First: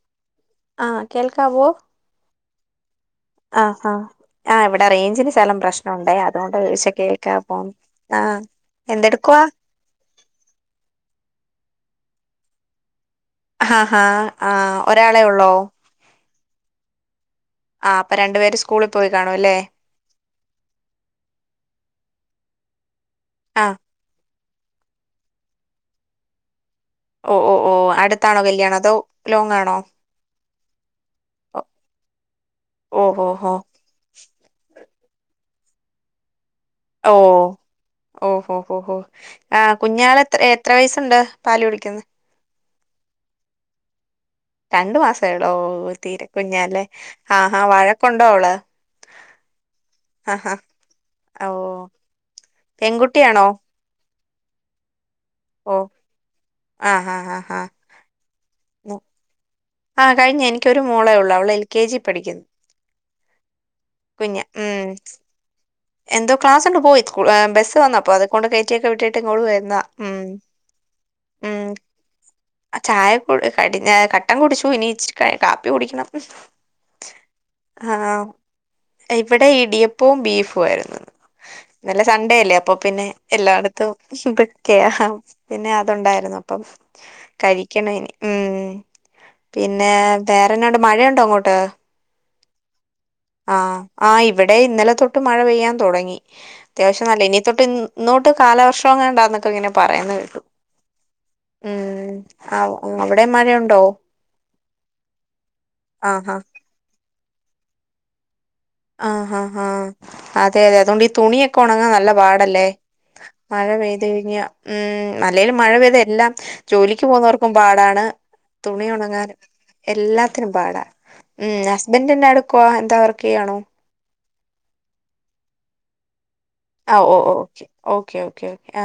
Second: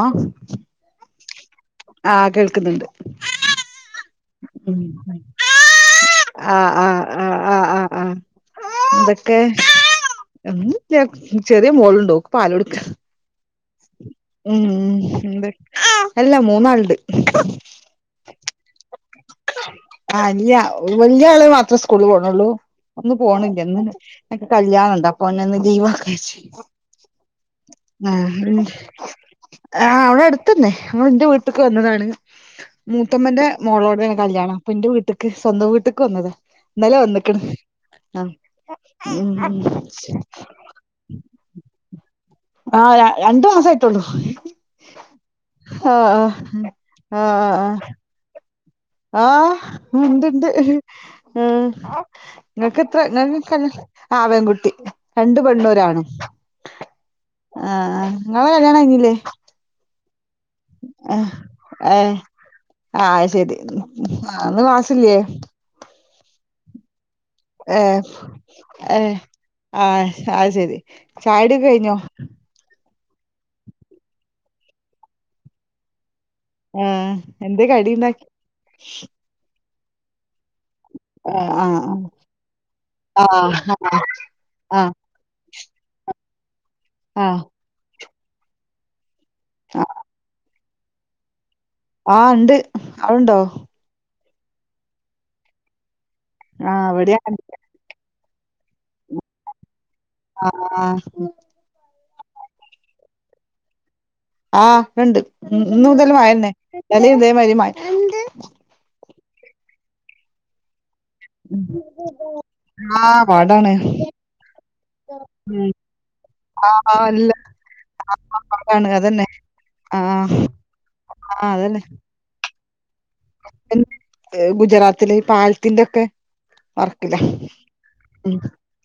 ആ ആഹ് കേൾക്കാവോ ആഹ് കേൾക്കുന്നുണ്ട് ആഹ് ആഹ് ആഹ് ഉം ഇവിടെ റേഞ്ചിന് ശകലം പ്രശ്നുണ്ടെ അതുകൊണ്ട് ആഹ് വിളിച്ചിട്ട് ആഹ് കേൾക്കാ ആഹ് പോ ആഹ് ആഹ് എന്തൊക്കെ എന്തെടുക്കുവാ ചെറിയ മോളുണ്ടോ പാലോടുക്ക ഹാ ഹാ ആഹ് ഒരാളെ ഉം അല്ലാ മൂന്നാളണ്ട് ആ അപ്പൊ രണ്ടു പേര് സ്കൂളിൽ പോയി കാണും അല്ലേ ആ ഇല്യ വലിയ ആളെ മാത്രേ സ്കൂള് പോണള്ളൂ ഇന്ന് പോണില്ല ആഹ് എന്ന എക്ക് കല്യണുണ്ട് അപ്പൊ ഇന്ന് ഒന്ന് ലീവാക്കാന്ന് വെച്ച് ഓ ഓ ഓ അടുത്താണോ ആഹ് കല്യാണം അതോ ലോങ്ങാണോ ആ അവിടെ അടുത്തന്നെ എന്റെ വീട്ടിക്ക് വന്നതാണ് ഓഹോ മൂത്തമ്മന്റെ ഹോ ഹോ മോളോട് തെ കല്യാണം അപ്പൊ എന്റെ വീട്ടിക്ക് സ്വന്തം വീട്ടക്ക് വന്നതാ ഇന്നലെ ഓ വന്നിക്കണ് ഓഹോ ഓഹോ ആ കുഞ്ഞാൾ എത്ര എത്ര വയസുണ്ട് പാല് കുടിക്കുന്ന ആഹ് രണ്ടു മാസ ആയിട്ടോുള്ളൂ രണ്ടു മാസേള്ളോ തീരെക്കുഞ്ഞല്ലേ ആഹ് ആഹ് ആഹാ വഴക്കൊണ്ടോ അവള് ആഹ് ആഹ് ഉതുണ്ട് ഹാ ഉ ഓ നിനക്ക് എത്ര ഞ പെൺകുട്ടിയാണോ ആ പെൺ കുട്ടി രണ്ട് പെണ്ണും ഓ ഒരാണും ആഹ് ഹാ ഹാ ഹാ ആ ഞ്ഞില്ലേ കഴിഞ്ഞഞ് എനിക്ക് ഒരു മോളു ഉള്ളൂ അവളള് എൽ കെ ജി പഠിക്കുന്നു ആഹ് ശെരി കുഞ്ഞാ ആ ഒന്ന് ഉം ക്ലാസ്സില്ലേ എന്തോ ക്ലാസ് ഉണ്ട് പോയി സ്കൂ ബസ്സ് ഏർ വന്നപ്പോ അത് കൊണ്ട് കയറ്റിയൊക്കെ വിട്ടിട്ട് ഇങ്ങോട്ട് വരുന്നതാ ഉം ആഹ് അ ശരി ചായുടി ഉം ഒക്കെ കഴിഞ്ഞോ ഉം ആ, ചായ കു കടിഞ്ഞ കട്ടം കുടിച്ചു ഇനി ഇച്ചിരി കാപ്പി കുടിക്കണം മം എന്തൊ ആ കടിണ്ടാക്കി അപ്പോം ബീഫുമായിരുന്നു ആഹ് ഇല്ല സൺണ്ടേ അല്ലേ അപ്പൊ പിന്നെ ആഹ് എല്ലായിടത്തും ആഹ് ആഹ് ഇതൊക്കെയാ പിന്നെ അതുണ്ടായിരുന്നു അപ്പം ആഹ് കഴിക്കണം ഇനി ഉം പിന്നെ ആഹ് വേറെന്നാണ്ട് മഴയുണ്ടോ അങ്ങോട്ട് ആ ഇണ്ട് ആ് ആ് ഇവിടെ ഇന്നലെ തൊട്ട് മഴ പെയ്യാൻ തുടങ്ങി ആഹ് അത്യാവശ്യം ഇവിടെയും നല്ല ഇനി അങ്ങനെ തൊട്ട് കാലവർഷോങ്ങണ്ടാന്നൊക്കെ ഇങ്ങനെ പറയന്ന് കേട്ടു ആഹ് ആഹ് മം ആ അവിടെ മഴ ഉണ്ടോ ആഹ് ഇണ്ട് ഉ ഇന്ന് മുതൽ മഴ ആഹാ ഇണ്ട് ഇന്നലേം ഇതേമാരി മയ ആഹ് ആാ ആാ അതെ അതെ അതുകൊണ്ട് ഈ തുണിയൊക്കെ ഉണങ്ങാൻ നല്ല പാടല്ലേ ആഹ് മഴ പാടാണ് പെയ്ത് കഴിഞ്ഞ ഉം അല്ലേലും മഴ പെയ്ത എല്ലാം ആഹ് ജോലിക്ക് അല്ല പോകുന്നവർക്കും പാടാ പാടാണ് തുണി അതന്നെ ഉണങ്ങാൻ ആഹ് എല്ലാത്തിനും പാട ഉ ആഹ് അതന്നെ ഹസ്ബൻഡ് എന്ന കൊവാ എന്താ വർക്കയ്യണോ പിന്നെ ഗുജറാത്തില് പാൽത്തിന്റെക്കെ ആ ഓ ഓക്കെ ഓക്കേ ഓക്കേ ഓ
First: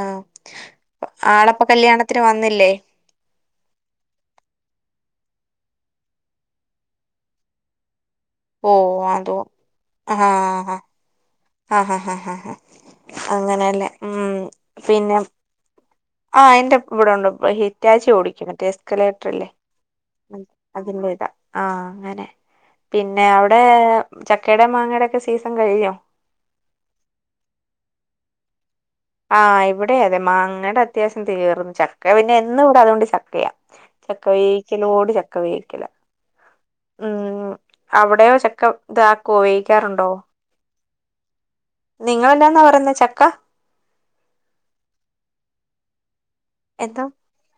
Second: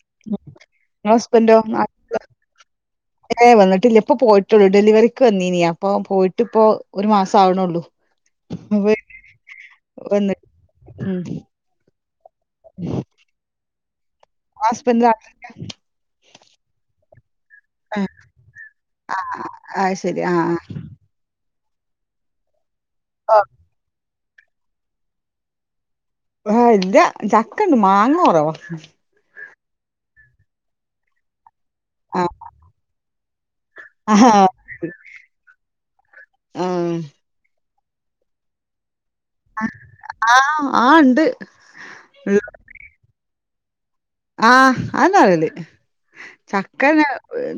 ഇങ്ങളെ ആ ആളപ്പ കല്യാണത്തിന് വന്നില്ലേ ഏ വന്നിട്ടില്ലപ്പൊ പോയിട്ടുള്ളു ഡെലിവറിക്ക് വന്നീനി അപ്പൊ പോയിട്ട്പ്പൊ ഒരു മാസാവണള്ളൂ ഓ അതൊ ആഹ വന്ന് ഉം ആ ഹാ ഹാ ഹ അങ്ങനെയല്ലെ ങ്ങളാസ്‌ബന്റ് നാട്ടില്ല ആഹ് എന്റെ വിടെ ഉണ്ട് ഹിറ്റാച്ചി ആഹ് ഓടിക്കും മറ്റേ എസ്കലേറ്റർ ആഹ് അല്ലേ അത് ശരി ആഹ് അതിന്റെ ഇതാ ആ അങ്ങനെ പിന്നെ അവിടെ ചക്കയുടെ മാങ്ങയുടെ ഒക്കെ സീസൺ കഴിയോ ആ ഇല്ല ചക്കണ്ട് മാങ്ങ കൊറവ ആ ഇവിടെ അതെ മാങ്ങടെ അത്യാവശ്യം തീർന്ന് ചക്ക ആഹ് പിന്നെ എന്നും കൂട അതുകൊണ്ട് ചക്കയാ ചക്ക ആഹ് വേിക്കലോട് ചക്ക വേവിക്കല ഉം അവിടെയോ ചക്ക താക്കോ വേയിക്കാറുണ്ടോ ആഹ് ആഹ് ഇണ്ട് നിങ്ങളെന്നാന്നാ പറന്ന ചക്ക ആഹ് [unintelligible] ചക്ക എന്തോ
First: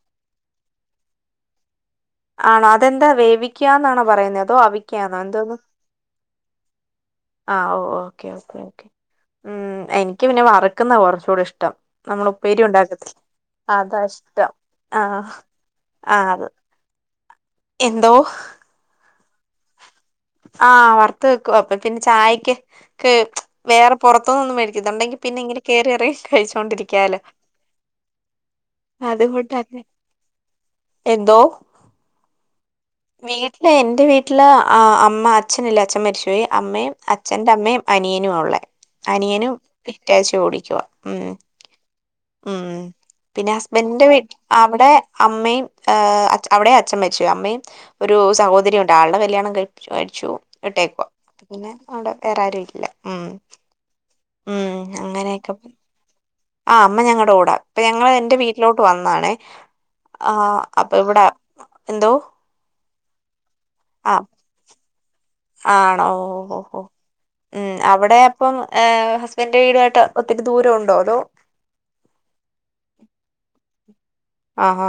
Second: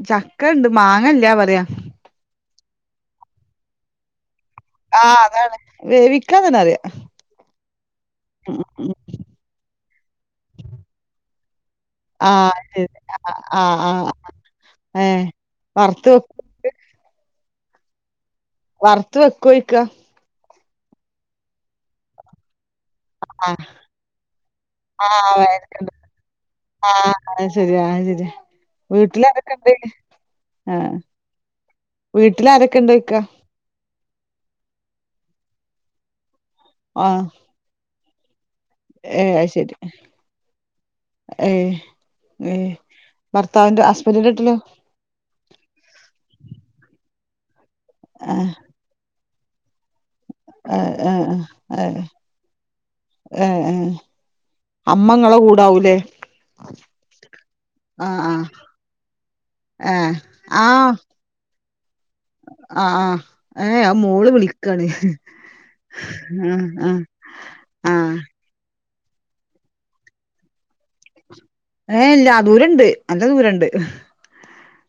ച ക്കെണ്ട് മാങ്ങല്ല പറയാ ആണോ അതെന്താ വേവിക്കാന്നാണൊ പറയുന്നെ അതോ ആ അവിക്കാന്നോ അതാണ് എന്തോന്ന് വേവിക്കാന്നന്നെ അറിയ ആ ഓ ഓക്കേ ഓക്കേ ഓക്കേ ഉം എനിക്ക് പിന്നെ വറക്കുന്ന കൊറച്ചൂടി ഇഷ്ടം നമ്മള് ആഹ് ഉപ്പേരി ശരി ഉണ്ടാക്കത്തി ആഹ് ആഹ് അതാ ആഹ് ഇഷ്ടം ഏഹ് ആഹ് വറുത്ത് വെക്ക ആഹ് അത് എന്തോ ത്ത് വെക്കോയിക്ക ആ വറുത്ത വെക്കും അപ്പൊ പിന്നെ ചായക്ക് ആഹ് വേറെ പൊറത്ത്നൊന്നും മേടിക്കത്ണ്ടെങ്കി ആഹ് പിന്നെ ഇങ്ങനെ വയലറ്റുണ്ട് കേറിയറി കഴിച്ചോണ്ടിരിക്കാലൊ ര വീട്ട്ലാരൊക്കെണ്ട് ആ എന്തോ വീട്ട്ലാര വീട്ടില് എന്റെ വീട്ടില് അ അമ്മ അച്ഛനില്ല അച്ചൻ മരിച് പോയി അമ്മയും ആഹ് അച്ഛൻ്റെ അമ്മയും അനിയനുആ ഉള്ളെ ഏഹ് അത് അനിയനും ശരി വിറ്റാച്ച ഓടിക്കുഅ ഉം ഏഹ് ഉം ഏഹ് പിന്നെ ഭർത്താവിന്റെ ഹസ്ബന്റിന്റെ ഹസ്ബൻഡിന്റെ വീട്ട് വീട്ടിലോ അവടെ അമ്മയും ആ അച്ച അവിടെയും അച്ഛൻ മരിച്ചോയ് അമ്മയും ഒരു ആഹ് സഹോദരിയുണ്ട് ആൾടെ കല്ല്യാണം കഴിച്ചു ആഹ് ഇട്ടേക്കവ ആഹ് പിന്നെ ആഹ് ഏഹ് അവിടെ വേറാരുല്ല ഉം ഉം അമ്മങ്ങളെ അങ്ങനെയൊക്കെ പോയി. കൂടാവുലെ ആ അമ്മ ഞങ്ങടെ കൂട പ്പ ഞങ്ങളെന്റെ വീട്ടിലോട്ട് വന്നാണെ ഏഹ് ആ അപ്പൊവ്ട ആ ആ ഏ അ മോള് വിളിക്കാണ് ആണോഓഓ ആഹ് ഓഓ ആഹ് ഉം ആഹ് അവിടെ അപ്പം ഏ ഹസ്ബന്റെ വീടായിട്ട് ഒത്തിരി ദൂര ഉണ്ടോ അതോ ഏ ഇല്ല ദൂരണ്ട് നല്ല ദൂരണ്ട് ആഹാ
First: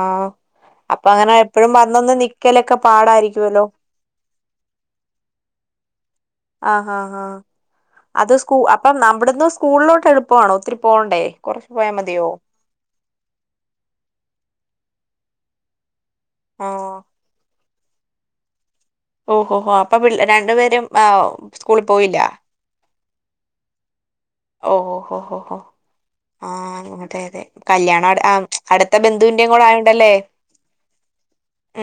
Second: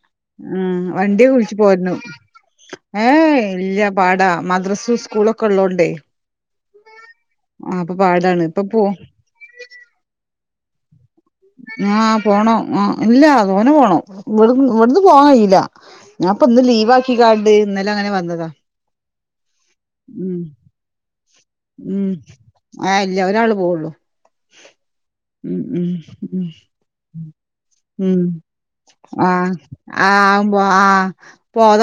മ് അപ്പൊ വണ്ടി അങ്ങനെ വുൾച് എപ്പഴും പോര്നൊ വന്നൊന്ന് നിക്കലൊക്കെ ഏ പാടായിരിക്കുവല്ലോ ഇല്ല പാട മദ്രസു സ്കൂളൊക്കെള്ളോണ്ടേ ആ ആ ആ അത് സ്കൂ ഇപ്പൊ പോ അപ്പം നമ്മടന്ന് സ്കൂളിലോട്ട് എള്പ്പാണോ ഒത്തിരി പോ ആഹ് പോണൊ ആ ഇല്ല തോനെ പോണം ഇവിട ഇവിടുന്ന് പോവായില്ല ഞാപ്പൊ ന്ന് ആ ലീവാക്കികാണ്ട് ഇന്നലെ അങ്ങനെ വന്നത ഓഹോ ഹോ അപ്പൊ പിൾ രണ്ടു പേരും ആ സ്കൂളിൽ ഉം പോയില്ല ആഹ് ഇല്ല ഒരാൾ പോവള്ളൂ ഓ ഓ ഓ ഓ ഹൊ ഉം ആ അതെ അതെ കല്യാണ അടുത്ത ബൻ ആ ആ ആ പൊ ആ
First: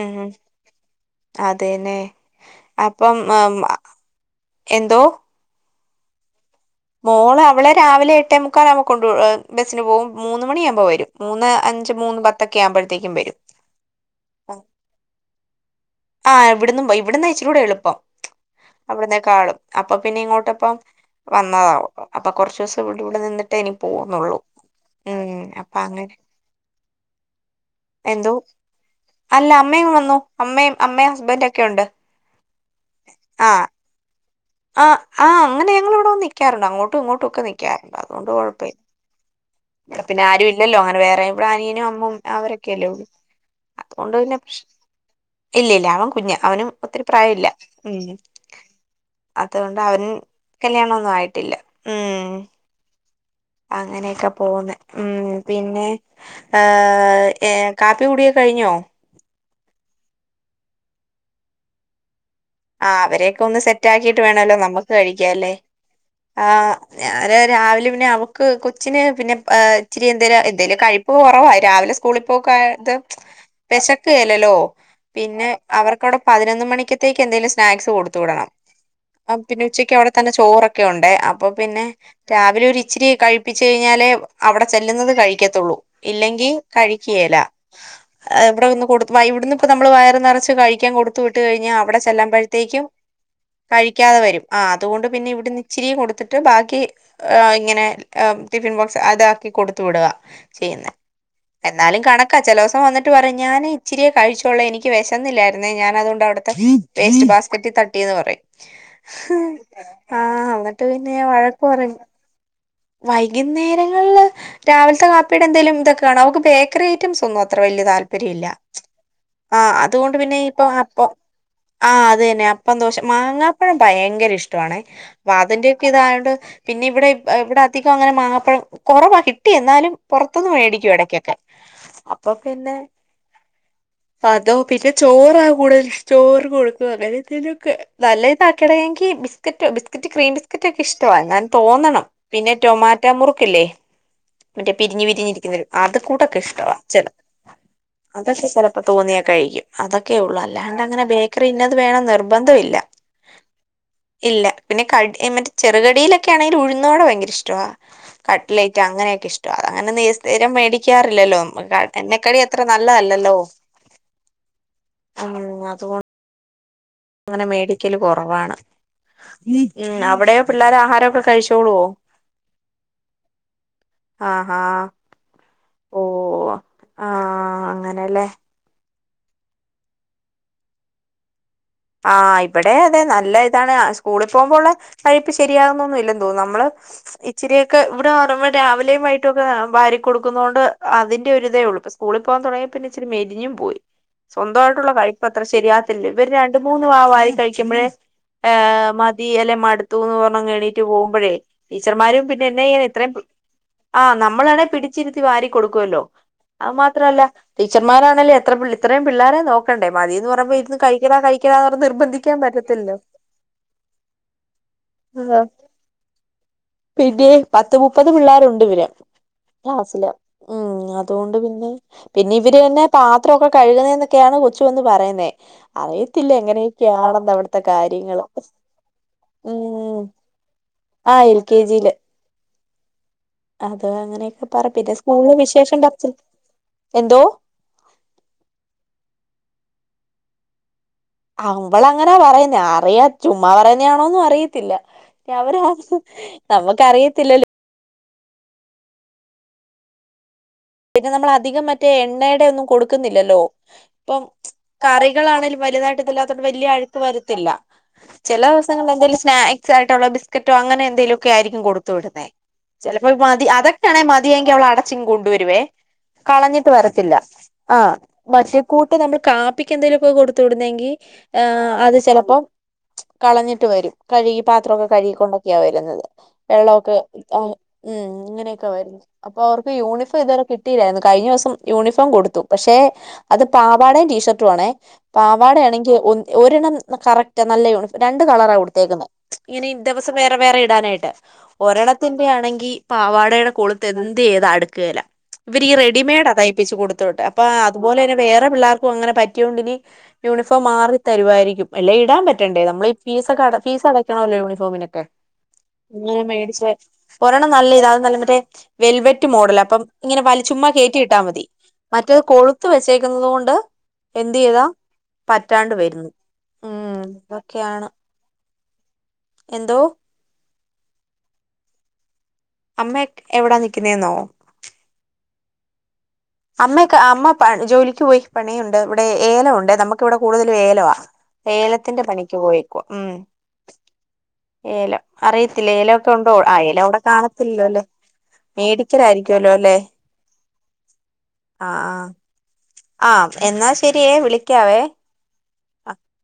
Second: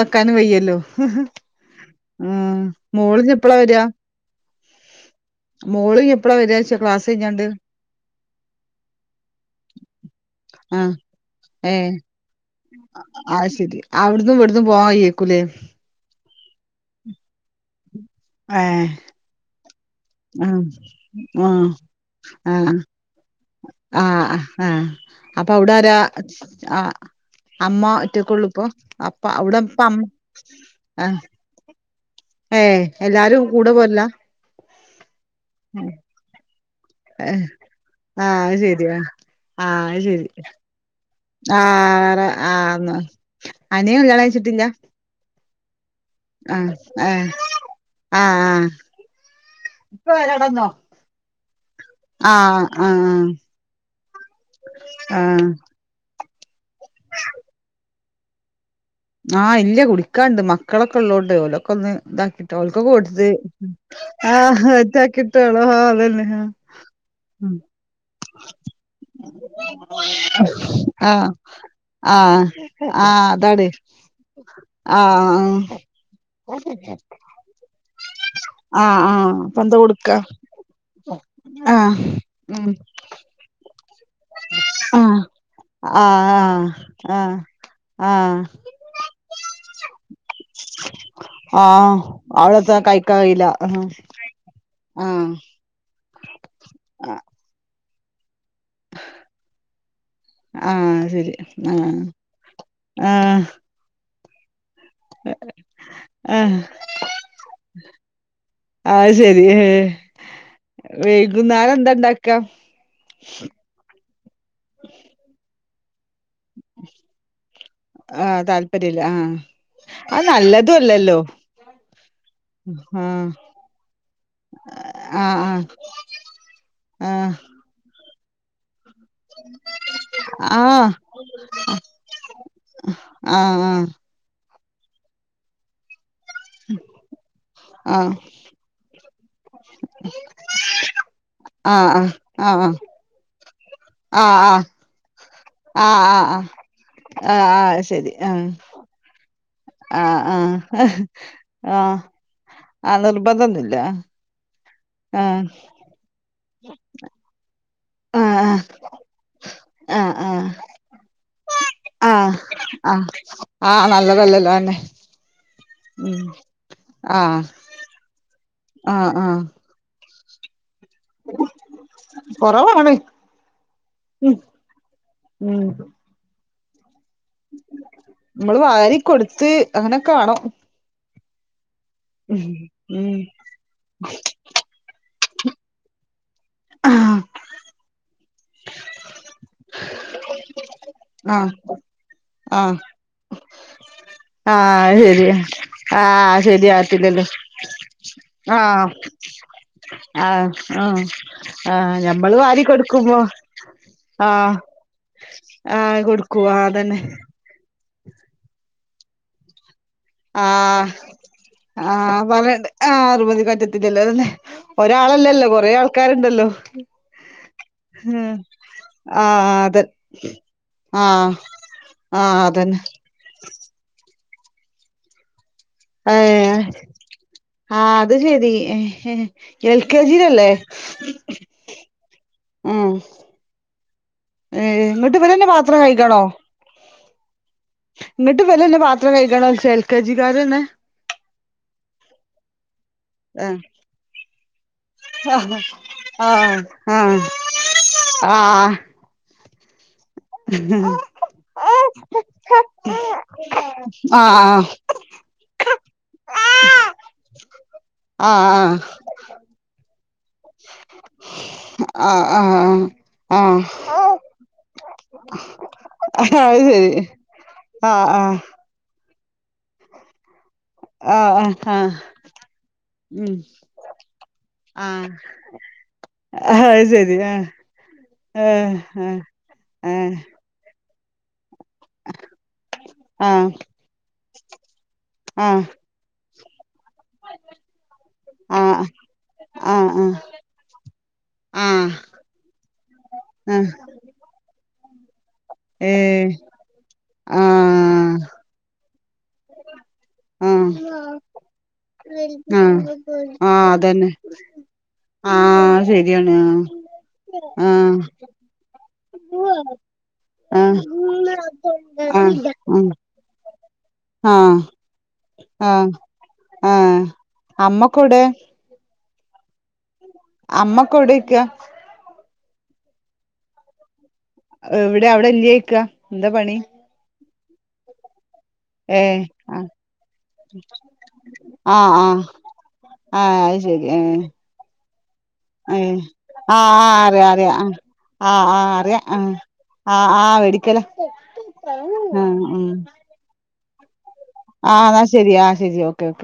ഉം വയ്യല്ലോ അതേന്നെ ആ അപ്പം ഉം, മോളിഞ്ഞെപ്പളാ വരാ എന്തോ മോളും എപ്പഴാ വരാ മോള്. അവളെ രാവിലെ എട്ടേ മുക്കാലാവുമ്പോ [unintelligible] കൊണ്ട് ബസ്സിന് പോവും. മൂന്ന് മണി ആവുമ്പോ ആഹ് വരും മൂന്ന്അഞ്ച്, ഏഹ് മൂന്ന്പത്തൊക്കെ ആവുമ്പോഴത്തേക്കും വരും. കുല ആ ഇവിടന്നും [unintelligible] ഇവിടന്ന് [unintelligible] ഇവിടെ എളുപ്പം. ഏഹ് അവിടുന്നേക്കാളും. അപ്പൊ പിന്നെ ആഹ് ഇങ്ങോട്ടപ്പം ആഹ് വന്നതാ [unintelligible] അപ്പൊ കൊറച്ച് ദിവസം ഇവിടെ നിന്നിട്ടേ എനി ആഹ് പോകുന്നുള്ളൂ. ആഹ് ആ അപ്പൊ അങ്ങനെ ആ അമ്മ എന്തോ ഒറ്റക്കൊള്ളൂ ഇപ്പൊ. അപ്പ അല്ല അവിടെ ഇപ്പ അമ്മയും അമ്മ വന്നു അമ്മയും ആ അമ്മയും [unintelligible] ഏ എല്ലാരും ആ കൂടെ പോരില്ല. ആ ആ അങ്ങനെ ഞങ്ങളിവിടെ വന്ന് നിക്കാറുണ്ട്. അങ്ങോട്ടും ഇങ്ങോട്ടും ഒക്കെ ഏഹ് നിക്കാറുണ്ട്. അതുകൊണ്ട് ആഹ് അത് കൊഴപ്പമില്ല. ശരി ആഹ് ആഹ് അത് ഇവിടെ പിന്നെ ശരി ആരും ഇല്ലല്ലോ. അങ്ങനെ വേറെ. ഇവിടെ അനിയനും ആഹ് അമ്മും വേറെ അവരൊക്കെയല്ലോ ആഹ് ഒള്ളൂ അതുകൊണ്ട് പിന്നെ പ്രശ്നം [unintelligible] ഇല്ല ഇല്ല അവനും കുഞ്ഞാ. അവനും ആഹ് ഒത്തിരി ഏഹ് പ്രായം ഇല്ല. ഉം. ആഹ് അതുകൊണ്ട് അവന് കല്യാണൊന്നും ആയിട്ടില്ല. ഉം ആ ആ. അങ്ങനെയൊക്കെ പോന്ന്, ഉം, പിന്നെ ഏ ഏ കാപ്പി കുടിയൊക്കൊ കഴിഞ്ഞോ? ആ, ഇല്ല. കുടിക്കാ ഒണ്ട്. മക്കളൊക്കെ ഒള്ളോണ്ട്. ഓലൊക്കെ ഒന്ന് ഇതാക്കി ആ അവരെയൊക്കെ ഒന്ന് സെറ്റാക്കിയിട്ട് വേണമല്ലോ നമുക്ക് കഴിക്കാൻ അല്ലേ? ആഹ് ഞാന് [unintelligible] രാവിലെ പിന്നെ അവക്ക് കൊച്ചിന് പിന്നെ ഇച്ചിരി എന്തേലും എന്തെലും കഴിപ്പ് ആഹ് കുറവാ രാവിലെ സ്കൂളിൽ ആഹ് പോക് [unintelligible] ആഹ് അതാണ് വിശക്കേല്ലല്ലോ. ആഹ് പിന്നെ അവർക്കവിടെ പതിനൊന്ന് മണിക്കത്തേക്ക് എന്തേലും സ്നാക്സ് കൊടുത്തു വിടണം. ആഹ് ആഹ് ആ അപ്പൊ പിന്നെ എന്താ ഉച്ചക്ക് കൊടുക്ക അവിടെ തന്നെ ചോറൊക്കെ ഒണ്ട്. അപ്പൊ പിന്നെ ആഹ് രാവിലെ ഉം ഒരു ഇച്ചിരി കഴിപ്പിച്ചു കഴിഞ്ഞാല് അവിടെ ചെല്ലുന്നത് ആഹ് കഴിക്കത്തുള്ളൂ. ഇല്ലെങ്കി ആഹ് കഴിക്കുകേല ആഹ് ആഹ് ഇവിടെ വന്ന് കൊ ഇവിടുന്ന് ഇപ്പ നമ്മള് വയറ് നിറച്ച് കഴിക്കാൻ കൊടുത്തു വിട്ട് കഴിഞ്ഞാൽ ആഹ് അവിടെ ചെ അവളെത്താ ചെല്ലുമ്പഴത്തേയ്ക്കും കഴിക്കാൻ കഴിയില്ല ആഹ് കഴിയ്ക്കാതെ വരും. ആ അതുകൊണ്ട് പിന്നെ ആഹ് ഇവിടുന്നിച്ചിരി കൊടുത്തിട്ട് ബാക്കി ഇങ്ങനെ ടിഫിൻ ബോക്സ് അതാക്കി കൊടുത്തു വിടുക ചെയ്യുന്ന ആഹ് ശരി ആഹ് എന്നാലും കണക്കാ. ചെല ദെവസം വന്നിട്ട് ആഹ് പറയും ഞാൻ ഇച്ചിരിയെ കഴിച്ചോളേ. എനിക്ക് വെശന്നില്ലായിരുന്നേ. ഞാൻ അതുകൊണ്ട് അവിടുത്തെ ആഹ് വേസ്റ്റ് ബാസ്കറ്റിൽ തട്ടീന്ന് പറയും. അത് ശരി ആ എന്നിട്ട് പിന്നെ വഴക്ക് വൈകുന്നേരം എന്താ പറേന്ന് ഇണ്ടാക്ക വൈകുന്നേരങ്ങളില് രാവിലത്തെ കാപ്പീടെ എന്തേലും [unintelligible] [unintelligible] ബേക്കറി ഐറ്റംസ് ഒന്നും അത്ര വലിയ ആഹ് താല്പര്യമില്ല. താല്പര്യല്ല ആ അതുകൊണ്ട് പിന്നെ ഇപ്പോ [unintelligible] ഹലോ ആ അത് തന്നെ. അപ്പം ദോശേം. മാങ്ങാപ്പഴം ഭയങ്കര ഇഷ്ടമാണ്. അപ്പൊ ആഹ് അതിന്റെ ഒക്കെ ഇതായോണ്ട് പിന്നെ ഇവിടെ ആഹ് ഇവിടെ അധികം അങ്ങനെ മാങ്ങാപ്പഴം കൊറവാ. കിട്ടി. എന്നാലും പൊറത്തൂന്ന് മേടിക്കും ആഹ് ഇടക്കൊക്കെ. അപ്പൊ പിന്നെ ആഹ് [unintelligible] പിന്നെ ചോറാ കൂടുതൽ. ചോറ് കൊടുക്കും അങ്ങനെ എന്തേലുമൊക്കെ. ആഹ് നല്ല ഇതാക്കണമെങ്കിൽ ബിസ് ക്കറ്റ് ബിസ്ക്കറ്റ്, ക്രീം ബിസ്ക്കറ്റൊക്കെ ഇഷ്ടമാ. ഞാൻ. ആഹ് ആഹ് തോന്നണം പിന്നെ ആഹ് ആഹ് ടൊമാറ്റോ മുറുക്കില്ലേ ആഹ് മറ്റേ പിരിഞ്ഞു പിരിഞ്ഞിരിക്കുന്ന അത് ആഹ് കൂടൊക്കെ ആഹ് ഇഷ്ടവാ. ചെല ആഹ് [unintelligible] ആഹ് ശരി ആഹ് അതൊക്കെ ചെലപ്പ തോന്നിയാ കഴിക്കും. അതൊക്കെയ ഒള്ള്. അല്ലാണ്ട് അങ്ങനെ ആഹ് ബേക്കറി ഇന്നത് വേണം ആഹ് നിർബന്ധം ഇല്ല. നിർബന്ധൊന്നുല്ല ഇല് ല്ല പിന്നെ കട്. ആഹ് നിർബന്ധൊന്നുല്ല ആഹ് മറ്റേ ചെറുകടിയിലൊക്കെ ആണെങ്കിൽ ഉഴുന്നുവട ഭയങ്കര ഇഷ്ടവാ. കട്ട്ലൈറ്റ് അങ്ങനെയൊക്കെ ഇഷ്ടവാ. അതങ്ങനെ ആഹ് സ്ഥിരം ആഹ് മേടിക്കാറില്ലല്ലോ [unintelligible] എണ്ണക്കടി അത്ര നല് അല്ല അല്ലല്ലോ ആ നല്ലതല്ലല്ല. തന്നെ. അതുകൊണ്ട് ഉം ആഹ് അങ്ങനെ മേടിക്കല് കൊറവാണ്. ആഹ് ആഹ് അവിടെ പിള്ളേരാ ഹാരമൊക്കെ കഴിച്ചോളുവോ കൊറവാണ് ഉം ആഹാ ഉം ഓ ആഹ് അങ്ങനെല്ലേ മ്മള് വാരി കൊടുത്ത് അങ്ങനെക്കൊണോ ആ ഇവിടെ അതെ ഉം നല്ല ഇതാണ് സ്കൂളിൽ പോകുമ്പോള്ള കഴിപ്പ് ശരിയാകുന്നൊന്നും ഇല്ല തോന്നുന്നു നമ്മള് ആഹ് ഇച്ചിരിയൊക്കെ ഇവിടെ പറയുമ്പോൾ രാവിലെയും വൈകിട്ടുമൊക്കെ വാരി കൊടുക്കുന്ന കൊണ്ട് അതിന്റെ ആഹ് ഒരീതെ ഉള്ളൂ ഇപ്പോ സ്കൂളിൽ പോവാൻ തുടങ്ങി ആഹ് പിന്നെ ഇച്ചിരി മെലിഞ്ഞും പോയി സ്വന്തമായിട്ടുള്ള ആഹ് ശരിയാ കഴിപ്പത്ര ശരിയാകത്തില്ല ആഹ് ഇവര് ശരിയാവത്തില്ലല്ലോ ര ഏ ആഹ് മതി അല്ലെ മടുത്തുന്ന് ആഹ് പറഞ്ഞങ്ങു എണീട്ട് ആഹ് പോകുമ്പോഴേ ആഹ് ടീച്ചർമാരും ഞമ്മള് പിന്നെ വാരി എന്നാ ചെയ്യാനാ ഇത്രയും കൊടുക്കുമ്പോ പി ആ ആഹ് നമ്മളാണെ പിടിച്ചിരുത്തി വാരി ആഹ് കൊടുക്കുവല്ലോ കൊടുക്കൂ ആഹ് അത് അതന്നെ മാത്രല്ല ടീ ച്ചർമാരാണല്ലേ എത്ര ഇത്രയും പിള്ളേരെ നോക്കണ്ടേ മതിന്ന് പറുമ്പോ ഇരുന്നു കഴിക്കേഡാ കഴി ആഹ പറയേണ്ടെ ആ അതുമതി പറ്റത്തില്ലല്ലോ പിന്നെ ആഹ് ഒരാളല്ലല്ലോ കൊറെ ആൾക്കാരുണ്ടല്ലോ പിന്നെ പത്ത് മുപ്പത് ഉം പിള്ളേരുണ്ട് ഇവര് ആഹ് അതെ ക്ലാസ്സില് ഉം ആഹ് അതുകൊണ്ട് പിന്നെ പിന്നെ ആഹ് ഇവര് അതന്നെ തന്നെ പാത്രൊക്കെ കഴുകുന്നേന്നൊക്കെയാണ് കൊച്ചു വന്ന് പറയുന്നേ അ യത്തില്ല ഏഹ് എങ്ങനെയൊക്കെയാണെന്ന് അവിടത്തെ ആഹ് അത് കാര്യങ്ങൾ ശരി എൽ ഉം കെ ജിയിലല്ലേ ആ എൽ കെ ജിയില് ഉം അത് അങ്ങനെയൊക്കെ പറ ഏഹ് പിന്നെ ഇങ്ങട്ട് സ്കൂളില് ഇവരന്നെ പാത്രം വിശേഷം പറച്ചിൽ എന്തോ ഇങ്ങിട്ട് ഇവരന്നെ പാത്രം കഴുകണം എൽ കെ ജിക്കര്ന്നെ അവള അങ്ങനാ പറയുന്നേ അറിയാം ചുമ്മാ ആഹ് പറയുന്നയാണോന്നും അറിയത്തില്ല ആഹ് [inaudible] നമ്മുക്കറിയത്തില്ലല്ലോ ആ ആഹ് ആഹ് പിന്നെ നമ്മൾ അധികം മറ്റേ എണ്ണയുടെ ഒന്നും കൊടുക്കുന്നില്ലല്ലോ ഇപ്പം ആഹ് കറികളാണേലും വലുതായിട്ട് [unintelligible] ഇല്ലാത്തുകൊണ്ട് വലിയ അഴുക്ക് വരത്തില്ല ചില ദിവസങ്ങളിൽ ആഹ് എന്തെലും സ്നാക്സ് ആയിട്ടുള്ള ബിസ്ക്കറ്റോ അങ്ങനെ എന്തേലുമൊക്കെ ആയിരിക്കും കൊടുത്തു വിടുന്നേ ആഹ് ചിലപ്പോ മതി ആഹ് അതൊക്കൊണേ മതിയെങ്കി അവള അടച്ചിങ്ങു കൊണ്ടുവരും അത് കളഞ്ഞിട്ട് ശരി വരത്തില്ല ആ മറ്റേ കൂട്ട് നമ്മള് കാ പ്പിക്ക് എന്തെലുവൊക്കെ കൊടുത്തു വിടുന്നെങ്കിൽ ആഹ് ആഹ് ആ ആഹ് ആഹ് അത് ചെലപ്പോ ഉം കളഞ്ഞിട്ട് വരും കഴുകി പാത്രൊക്കെ ആഹ് കഴുകിക്കൊണ്ടൊക്കെയാ വരുന്നത് അത് വെള്ളമൊക്കെ ശരി ആ ആഹ് എ ഉം ഇങ്ങനെയൊക്കെ വരുന്നു ആഹ് അപ്പൊ അവർക്ക് ആഹ് യൂണിഫോം ഇതുവരെ കിട്ടിയില്ലായിരുന്നു കഴിഞ്ഞ ദിവസം യൂണിഫോം കൊടുത്തു പക്ഷെ അത് ആഹ് പാവാടയും ടീഷർട്ടും ആണേ ആഹ് ആഹ് പാവാടയാണെങ്കിൽ ഒ ഒരെണ്ണം കറക്റ്റാ നല്ല യൂണിഫോം രണ്ടു കളറാ ആഹ് കൊടുത്തേക്കുന്നെ ഇങ്ങനെ ആഹ് ദിവസം വേറെ വേറെ ഇടനായിട്ട് ഓരോ ആഹ് ത്തിന്റെ ആണെങ്കി പാവാടയുടെ ആഹ് കൊളുത്ത് എന്ത് ചെയതാ അടു ഇവരീ ഏഹ് റെഡിമെയ്ഡാ തയിപ്പിച്ച് കൊടുത്തു വിട്ടേ അപ്പ ആ അതുപോല തന്നെ ആഹ് വേറെ പിള്ളാർ അങ്ങനെ പറ്റിയോണ്ടിനി യൂണിഫോം ആഹ് മാറി തരുവായിരിക്കും അല്ലേ ഇടാൻ ആഹ് പറ്റേണ്ടേ ആഹ് നമ്മളീ ഫീസൊക്കെ അട ഫീസ് [unintelligible] അതന്നെ വെക്കണമല്ലോ യൂണിഫോമിനൊക്കെ ആഹ് അങ്ങനെ ശരിയാണ് മേടിച്ച ഒരെണം നല്ല ഇത ആഹ് അത് നല്ല മറ്റേ വെൽവെറ്റ് മോഡൽ അപ്പം ഇങ്ങനെ വലിച്ചുമ്മാ ആഹ് കയറ്റിയിട്ടാ മതി മറ്റത് ആഹ് കൊളുത്ത് ഉം വെച്ചേക്കുന്നത് കൊണ്ട് എന്ത് ആഹ് ചെയ്താ പറ്റാണ്ട് ആഹ് വരുന്നു ആഹ് ഉം ഇതൊക്കെയാണ് അമ്മക്കെവ്ടെ എന്തോ അമ്മൊക്കെ എവിടേയ്ക അമ്മ ഒക്കെ എവിടാ നിക്കുന്നേന്നോ എവിടെ അവിടെ ഇല്ലക്ക അമ്മക്ക അമ്മ പ ജോലിക്ക് പോയി പണിയുണ്ട് ഇവിടെ ഏഹ് ഏലവൊണ്ടെ നമുക്കിവിടെ കൂടുതലും ഏലവാ ആഹ് ഏലത്തിന്റെ ആഹ് പണിക്ക് പോയേക്കുവാ ഉം ആഹ് അത് ശരി ഏഹ് ഏലം അറിയത്തില്ല ഏലം ഏഹ് ഒക്കെ ഉണ്ടോ ആ ഏലം അവിടെ കാണത്തില്ലല്ലോ അല്ലേ ആ ആ അറിയാം മേടിക്കലായിരിക്കുവല്ലോ അല്ലേ ആ ആ ആ വെടിക്കല ആ ആ എന്നാ ശരിയേ വിളിക്കാവേ ആഹ് എന്നാ ശരി ആഹ് ശരി ആ ഓക്കെ ഓക്കെ